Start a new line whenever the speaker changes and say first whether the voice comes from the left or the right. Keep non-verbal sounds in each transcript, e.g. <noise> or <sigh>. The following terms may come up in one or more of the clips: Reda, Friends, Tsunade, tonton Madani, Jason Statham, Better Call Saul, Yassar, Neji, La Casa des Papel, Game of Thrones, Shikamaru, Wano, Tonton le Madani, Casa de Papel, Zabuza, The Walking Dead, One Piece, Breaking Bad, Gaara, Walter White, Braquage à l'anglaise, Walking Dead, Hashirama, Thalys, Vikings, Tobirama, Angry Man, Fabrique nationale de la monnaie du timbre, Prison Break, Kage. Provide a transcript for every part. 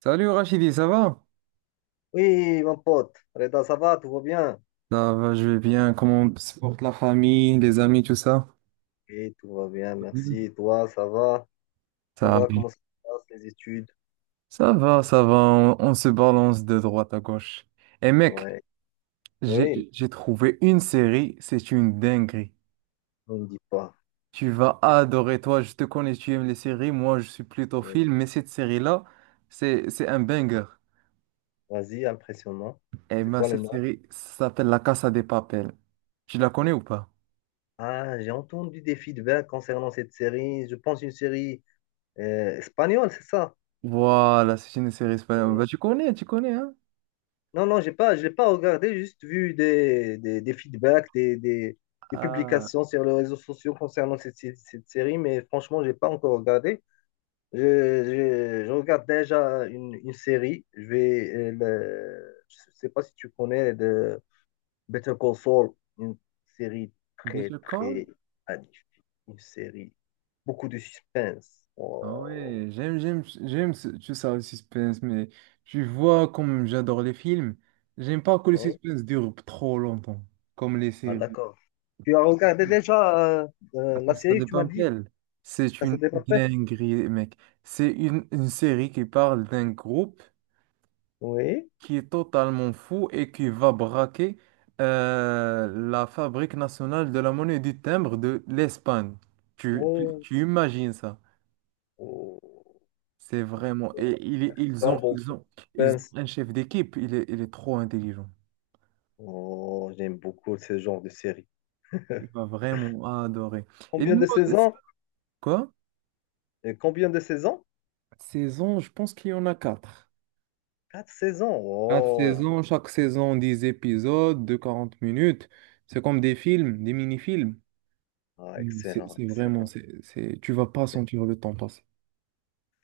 right: Salut Rachidi, ça va?
left: Oui, mon pote. Reda, ça va, tout va bien?
right: Ça va, je vais bien. Comment se porte la famille, les amis, tout ça?
left: Oui, tout va bien, merci.
right: Mhm.
left: Et toi, ça va? Ça
right: Ça,
left: va, comment ça se passe, les études?
right: ça va, ça va. On se balance de droite à gauche. Et mec,
left: Ouais. Oui,
right: j'ai trouvé une série, c'est une dinguerie.
left: on ne dit pas.
right: Tu vas adorer, toi, je te connais, tu aimes les séries. Moi, je suis plutôt
left: Et
right: film, mais cette série-là, c'est un banger.
left: Vas-y, impressionnant.
right: Et
left: C'est
right: ben,
left: quoi le
right: cette
left: nom?
right: série s'appelle La Casa des Papel. Tu la connais ou pas?
left: Ah, j'ai entendu des feedbacks concernant cette série. Je pense une série espagnole, c'est ça?
right: Voilà, c'est une série espagnole.
left: Oui.
right: Bah, tu connais, hein?
left: Non, non, j'ai pas, je l'ai pas regardé, juste vu des feedbacks, des
right: Ah.
left: publications sur les réseaux sociaux concernant cette série, mais franchement, j'ai pas encore regardé. Je regarde déjà une série. Je sais pas si tu connais de Better Call Saul, une série très
right: Better Call?
left: très magnifique, une série beaucoup de suspense.
right: Ah
left: Wow.
right: ouais, j'aime, le suspense, mais tu vois, comme j'adore les films, j'aime pas que le
left: Ouais.
right: suspense dure trop longtemps, comme les
left: Ah,
right: séries.
left: d'accord. Tu as regardé déjà la
right: Ça
left: série, que tu
right: dépend
left: m'as dit,
right: d'elle. C'est
left: Casa
right: une
left: de Papel?
right: dinguerie, mec. C'est une série qui parle d'un groupe
left: Oui.
right: qui est totalement fou et qui va braquer la Fabrique nationale de la monnaie du timbre de l'Espagne.
left: Oh,
right: Tu imagines ça?
left: oh.
right: C'est
left: Donc,
right: vraiment.
left: il y a beaucoup d'action, beaucoup de
right: Ils ont
left: suspense.
right: un chef d'équipe. Il est trop intelligent.
left: Oh, j'aime beaucoup ce genre de série.
right: Il va vraiment adorer. Et
left: Combien
right: dis-moi,
left: de
right: c'est-
left: saisons?
right: quoi?
left: Et combien de saisons?
right: Saison, je pense qu'il y en a quatre.
left: Quatre saisons.
right: Quatre
left: Oh,
right: saisons, chaque saison, 10 épisodes de 40 minutes. C'est comme des films, des mini-films.
left: ah,
right: Mais C'est
left: excellent,
right: c'est vraiment,
left: excellent,
right: c'est, tu vas pas sentir le temps passer.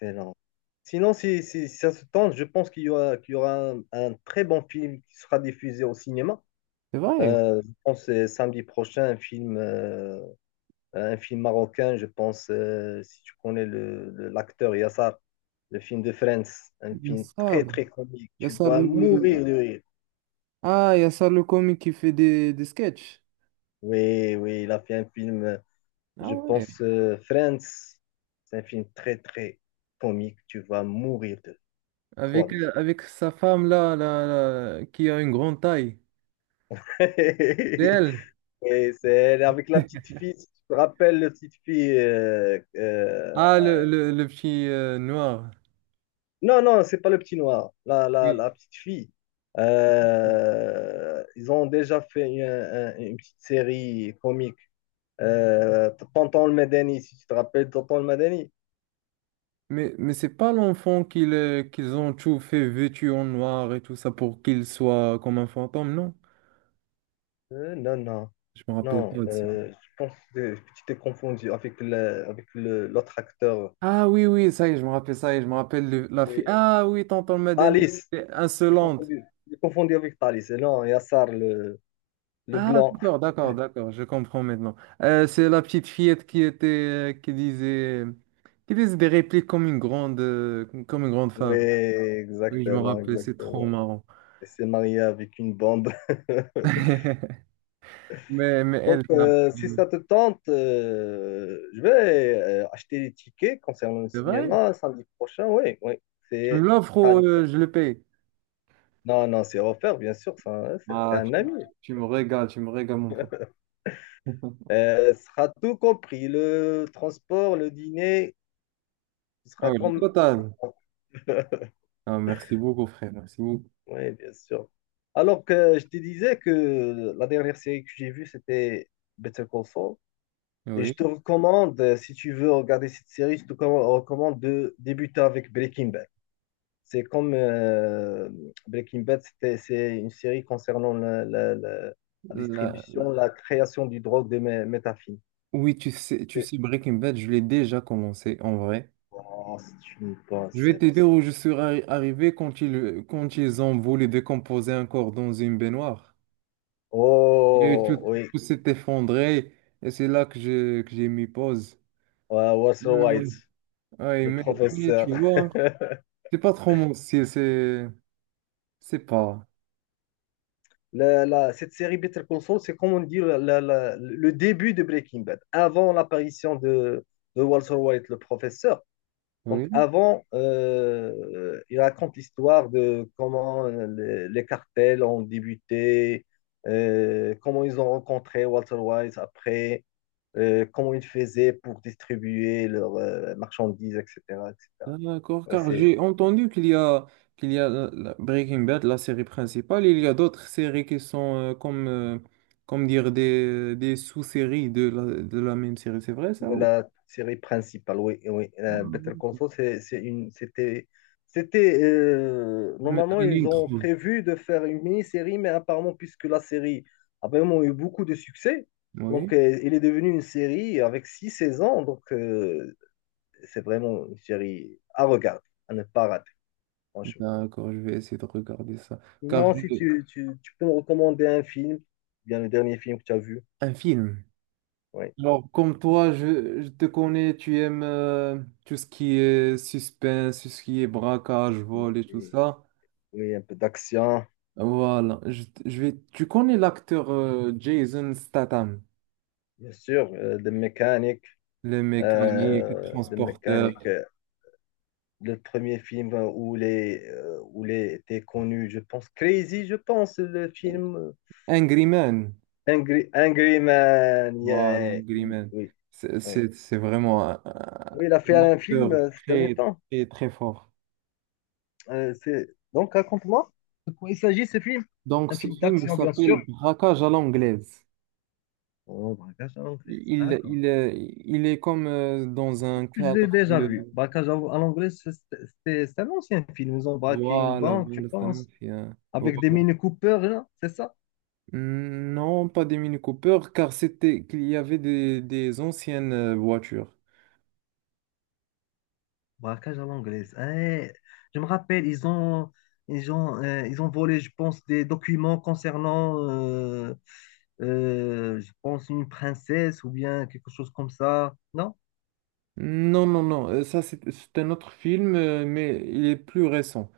left: excellent. Sinon, si ça se tente, je pense qu'il y aura un très bon film qui sera diffusé au cinéma.
right: C'est vrai.
left: Je pense que c'est samedi prochain, un film marocain, je pense, si tu connais l'acteur Yassar, le film de Friends, un film très,
right: Yassar,
left: très comique. Tu
right: Yassar
left: vas
right: le...
left: mourir de rire.
right: Ah, Yassar le comique qui fait des sketchs.
left: Oui, oui, il a fait un film.
right: Ah
left: Je
right: ouais.
left: pense Friends, c'est un film très très comique. Tu vas mourir de,
right: Avec,
left: crois-moi.
right: avec sa femme là, qui a une grande taille.
left: <laughs>
right: C'est elle.
left: Et c'est avec la petite
right: <laughs>
left: fille. Si tu te rappelles la petite fille?
right: Ah, le petit noir.
left: Non, non, c'est pas le petit noir. La, la,
right: Oui.
left: la petite fille.
right: Oui.
left: Ils ont déjà fait une petite série comique. Tonton le Madani, si tu te rappelles Tonton le Madani.
right: Mais c'est pas l'enfant qu'ils qu'ils ont tout fait vêtu en noir et tout ça pour qu'il soit comme un fantôme, non?
left: Non, non.
right: Je me rappelle
left: Non,
right: pas de ça.
left: je pense que tu t'es confondu avec l'autre acteur.
right: Oui, ça y est, je me rappelle ça y est, je me rappelle la fille.
left: Et-
right: Ah oui, tonton Madani,
left: Thalys,
right: elle était insolente.
left: je t'ai confondu avec Thalys. Et non, Yassar, le
right: Ah,
left: blanc.
right: d'accord, je comprends maintenant. C'est la petite fillette qui était, qui disait des répliques comme une grande
left: Oui,
right: femme. Oui, je me
left: exactement,
right: rappelle, c'est trop
left: exactement.
right: marrant.
left: Il s'est marié avec une bombe. <laughs>
right: <laughs> Mais
left: Donc,
right: elle n'a
left: si
right: plus.
left: ça te tente, je vais acheter les tickets concernant le
right: C'est vrai?
left: cinéma samedi prochain. Oui, oui,
right: Tu me
left: c'est
right: l'offres
left: ça.
right: ou je le paye?
left: Non, non, c'est offert, bien sûr. Ça, hein, c'est t'es
right: Ah,
left: un ami.
right: tu me régales, mon pote. <laughs>
left: Sera tout compris, le transport, le dîner, ce
right: Ah
left: sera
right: oui, le
left: comme...
right: total.
left: <laughs>
right: Ah, merci beaucoup, frère, merci beaucoup.
left: Oui, bien sûr. Alors que je te disais que la dernière série que j'ai vue, c'était Better Call Saul. Et je
right: Oui,
left: te recommande, si tu veux regarder cette série, je te recommande de débuter avec Breaking Bad. C'est comme Breaking Bad, c'est une série concernant la
right: la-
left: distribution, la création du drogue de méthamphétamine.
right: oui, tu
left: Et-
right: sais, Breaking Bad, je l'ai déjà commencé en vrai.
left: Oh, c'est une bonne
right: Je vais te
left: série.
right: dire où je suis arrivé quand ils ont voulu décomposer un corps dans une baignoire. Et tout,
left: Oh, oui,
right: tout s'est effondré et c'est là que que j'ai mis pause.
left: ouais, Walter
right: Non, non.
left: White,
right: Ouais,
left: le
right: mais
left: professeur.
right: tu vois,
left: <laughs>
right: c'est pas trop mon style, c'est pas.
left: Cette série Better Call Saul, c'est comme on dit le début de Breaking Bad, avant l'apparition de, Walter White, le professeur. Donc
right: Oui,
left: avant, il raconte l'histoire de comment les cartels ont débuté, comment ils ont rencontré Walter White après, comment ils faisaient pour distribuer leurs marchandises, etc., etc.
right: d'accord,
left: Ouais,
right: car
left: c'est
right: j'ai entendu qu'il y a la Breaking Bad, la série principale, il y a d'autres séries qui sont comme, comme dire des sous-séries de la même série, c'est vrai ça?
left: de la série principale, oui, oui. Better
right: Ou-
left: Call Saul, c'est une, c'était, c'était,
right: Mais
left: normalement,
right: la ligne
left: ils ont
right: 3.
left: prévu de faire une mini-série, mais apparemment, puisque la série a vraiment eu beaucoup de succès,
right: Oui,
left: donc il est devenu une série avec six saisons, donc c'est vraiment une série à regarder, à ne pas rater, franchement.
right: d'accord, je vais essayer de regarder ça. Car je...
left: Non, si tu peux me recommander un film, bien le dernier film que tu as vu,
right: un film.
left: oui,
right: Alors, comme toi, je te connais, tu aimes tout ce qui est suspense, tout ce qui est braquage, vol et tout
left: Et-
right: ça.
left: oui, un peu d'action,
right: Voilà, je vais... Tu connais l'acteur Jason Statham,
left: bien sûr, de mécanique
right: le mécanique, le
left: de
right: transporteur,
left: mécanique. Le premier film où il était connu, je pense, Crazy, je pense, le film
right: Angry Man.
left: Angry Man.
right: Voilà,
left: Yeah.
right: Angry
left: Oui,
right: Man.
left: oui, oui.
right: C'est vraiment
left: Oui, il a fait
right: un
left: un film
right: acteur
left: ces derniers temps.
right: très fort.
left: Euh, c'est... Donc, raconte-moi de quoi il s'agit ce film.
right: Donc,
left: Un
right: ce
left: film
right: film il
left: d'action, bien
right: s'appelle
left: sûr.
right: Braquage à l'anglaise.
left: Oh, braquage à l'anglaise. Ah, d'accord.
right: Il est comme dans un
left: Je l'ai
right: cadre
left: déjà vu.
right: de...
left: Braquage à l'anglaise, c'est un ancien film. Ils ont braqué une
right: Voilà,
left: banque, je
right: voilà, c'est un
left: pense,
right: mafia.
left: avec des
right: Voilà.
left: mini coupeurs, là, c'est ça?
right: Non, pas des Mini Cooper, car c'était qu'il y avait des anciennes voitures.
left: Braquage à l'anglaise. Eh, je me rappelle, ils ont volé, je pense, des documents concernant, je pense, une princesse ou bien quelque chose comme ça. Non?
right: Non, non, non, ça c'est un autre film, mais il est plus récent.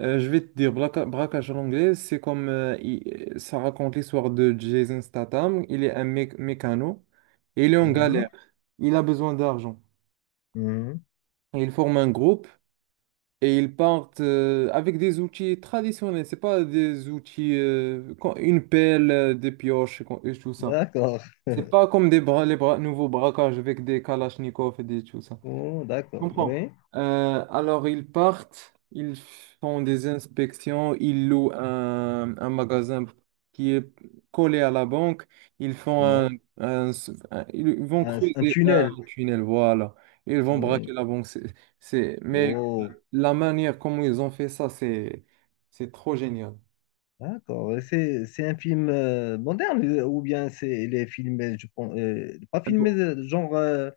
right: Je vais te dire, braquage en anglais, c'est comme ça raconte l'histoire de Jason Statham. Il est un mécano et il est en
left: Mhm,
right: galère. Il a besoin d'argent.
left: mhm.
right: Et il forme un groupe et ils partent avec des outils traditionnels. C'est pas des outils, une pelle, des pioches et, et tout ça.
left: D'accord.
right: C'est pas comme des bras, les bras nouveaux braquages avec des kalachnikovs et des tout ça.
left: Oh,
right: Je
left: d'accord. Eh,
right: comprends.
left: oui,
right: Alors, ils partent, ils font des inspections, ils louent un magasin qui est collé à la banque, ils font
left: oh,
right: un,
left: d'accord.
right: un- ils vont
left: Un
right: creuser un
left: tunnel.
right: tunnel, voilà. Ils vont
left: Oui.
right: braquer la banque. Mais
left: Oh,
right: la manière comment ils ont fait ça, c'est trop génial.
left: d'accord. Et C'est un film moderne ou bien il est filmé, je pense, pas
right: Un peu,
left: filmé genre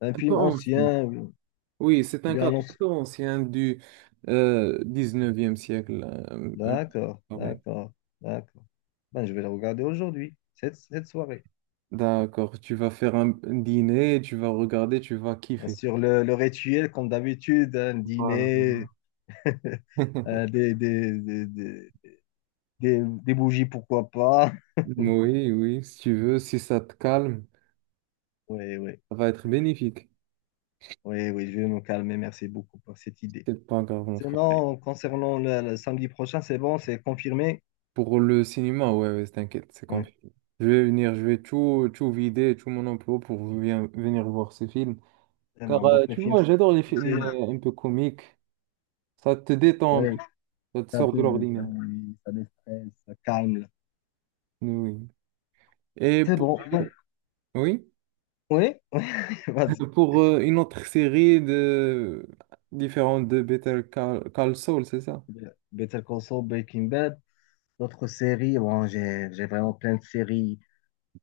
left: un
right: un peu
left: film
right: ancien.
left: ancien ou
right: Oui, c'est un
left: bien
right: cadre un peu ancien du 19e siècle.
left: d'accord,
right: Un-
left: d'accord, d'accord. Ben, je vais le regarder aujourd'hui, cette soirée.
right: D'accord, tu vas faire un dîner, tu vas regarder, tu vas
left: Bien
right: kiffer.
left: sûr, le rituel, comme d'habitude, un
right: Voilà.
left: dîner, <laughs>
right: <laughs>
left: euh, des, des, des, des, des bougies, pourquoi pas. <laughs>
right: Oui, oui, si tu veux, si ça te calme,
left: Oui, oui,
right: ça va être bénéfique.
left: oui, oui, je vais me calmer. Merci beaucoup pour cette idée.
right: C'est pas grave, mon frère.
left: Sinon, concernant le samedi prochain, c'est bon, c'est confirmé.
right: Pour le cinéma, ouais, ouais, t'inquiète, c'est
left: Oui,
right: confiant. Je vais venir, je vais tout, tout vider, tout mon emploi pour venir voir ces films.
left: c'est
right: Car
left: bon. Donc, les
right: tu
left: films,
right: vois, j'adore les
left: tu sais,
right: films un peu comiques. Ça te détend, un peu,
left: oui,
right: ça te
left: ça
right: sort
left: te,
right: de
left: ça,
right: l'ordinaire.
left: ça déstresse, ça calme.
right: Oui. Et
left: C'est
right: pour...
left: bon. Donc,
right: Oui?
left: oui, <laughs> vas-y.
right: Pour une autre série de... différente de Call Saul, c'est ça?
left: Better Call Saul, Breaking Bad. D'autres séries, bon, j'ai vraiment plein de séries.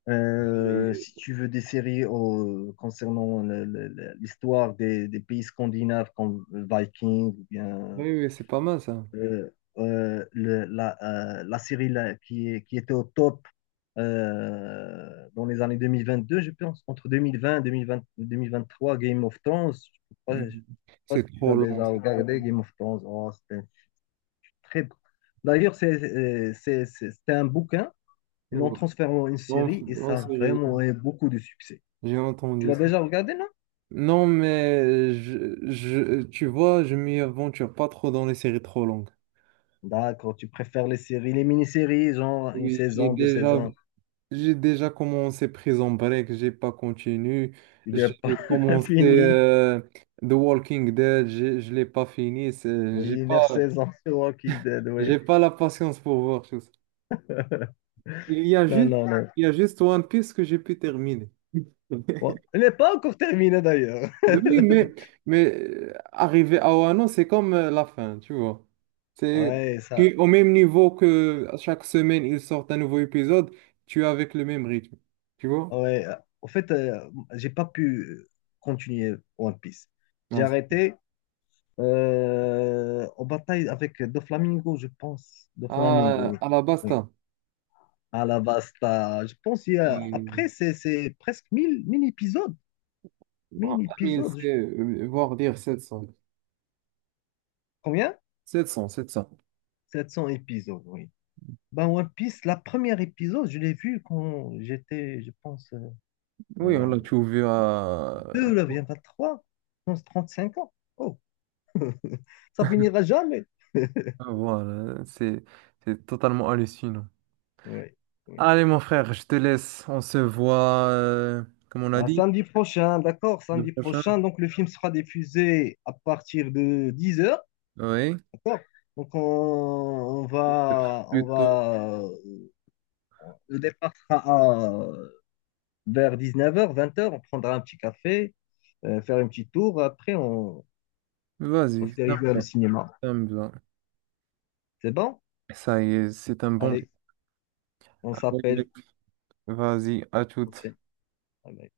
left: Si
right: Et-
left: tu veux des séries concernant l'histoire des pays scandinaves comme Vikings ou bien
right: Oui, oui, c'est pas mal ça.
left: euh, euh, le- la, la série là, qui était au top dans les années 2022 je pense, entre 2020 2020 2023, Game of Thrones. Je
right: Mm.
left: sais pas
right: C'est
left: si tu
right: trop
left: l'as
right: long,
left: déjà
right: c'est trop
left: regardé, Game of Thrones. Oh, c'était très bon. D'ailleurs, c'était un bouquin, ils l'ont
right: long.
left: transféré en une
right: Non,
left: série et
right: en
left: ça a
right: série,
left: vraiment eu beaucoup de succès.
right: j'ai
left: Tu
right: entendu
left: l'as
right: ça.
left: déjà regardé, non?
right: Non, mais tu vois, je m'y aventure pas trop dans les séries trop longues.
left: D'accord, tu préfères les séries, les mini-séries, genre une
right: Oui,
left: saison, deux saisons.
right: j'ai déjà commencé Prison Break, j'ai pas continué.
left: Il n'est
right: J'ai
left: pas <laughs>
right: commencé
left: fini.
right: The Walking Dead, je l'ai pas fini.
left: Oui, neuf saisons sur Walking Dead, oui.
right: J'ai pas la patience pour voir tout ça.
left: <laughs>
right: Il y a
left: Non,
right: juste,
left: non, non.
right: il y a juste One Piece que j'ai pu terminer. <laughs>
left: Bon, il n'est pas encore terminé d'ailleurs.
right: Oui,
left: <laughs>
right: mais arriver à Wano, c'est comme la fin, tu vois. C'est
left: Ouais, ça.
right: tu- au même niveau que chaque semaine, ils sortent un nouveau épisode, tu es avec le même rythme, tu vois.
left: Ouais. En fait, j'ai pas pu continuer One Piece. J'ai
right: Non,
left: arrêté en bataille avec deux flamingos, je pense. Deux flamingos, oui.
right: à la
left: Oui.
right: basta.
left: À la vasta. Je pense qu'il y a...
right: Oui.
left: Après, c'est presque mille épisodes.
right: Non,
left: Mille
right: 1000,
left: épisodes.
right: c'est voire dire 700.
left: Combien?
right: 700, 700.
left: 700 épisodes, oui. Ben, One Piece, la première épisode, je l'ai vu quand j'étais, je pense,
right: Oui, on
left: euh,
right: l'a trouvé à... <laughs>
left: trois je pense 5 ans. Oh, <laughs> ça finira jamais. <laughs>
right: Voilà, c'est totalement hallucinant.
left: Oui, oui.
right: Allez, mon frère, je te laisse. On se voit, comme on a
left: Un
right: dit,
left: samedi prochain, d'accord,
right: le
left: samedi
right: prochain.
left: prochain. Donc, le film sera diffusé à partir de 10 heures,
right: Oui,
left: d'accord? Donc,
right: peut-être plus tôt.
left: le départ sera vers 19 heures, 20 heures. On prendra un petit café, faire un petit tour. Après, on
right: Vas-y,
left: se dirige vers le cinéma.
right: ça me va.
left: C'est bon?
right: Ça y est, c'est un bon plan.
left: Allez, on s'appelle
right: Vas-y, à toutes.
left: prochaine. Allez.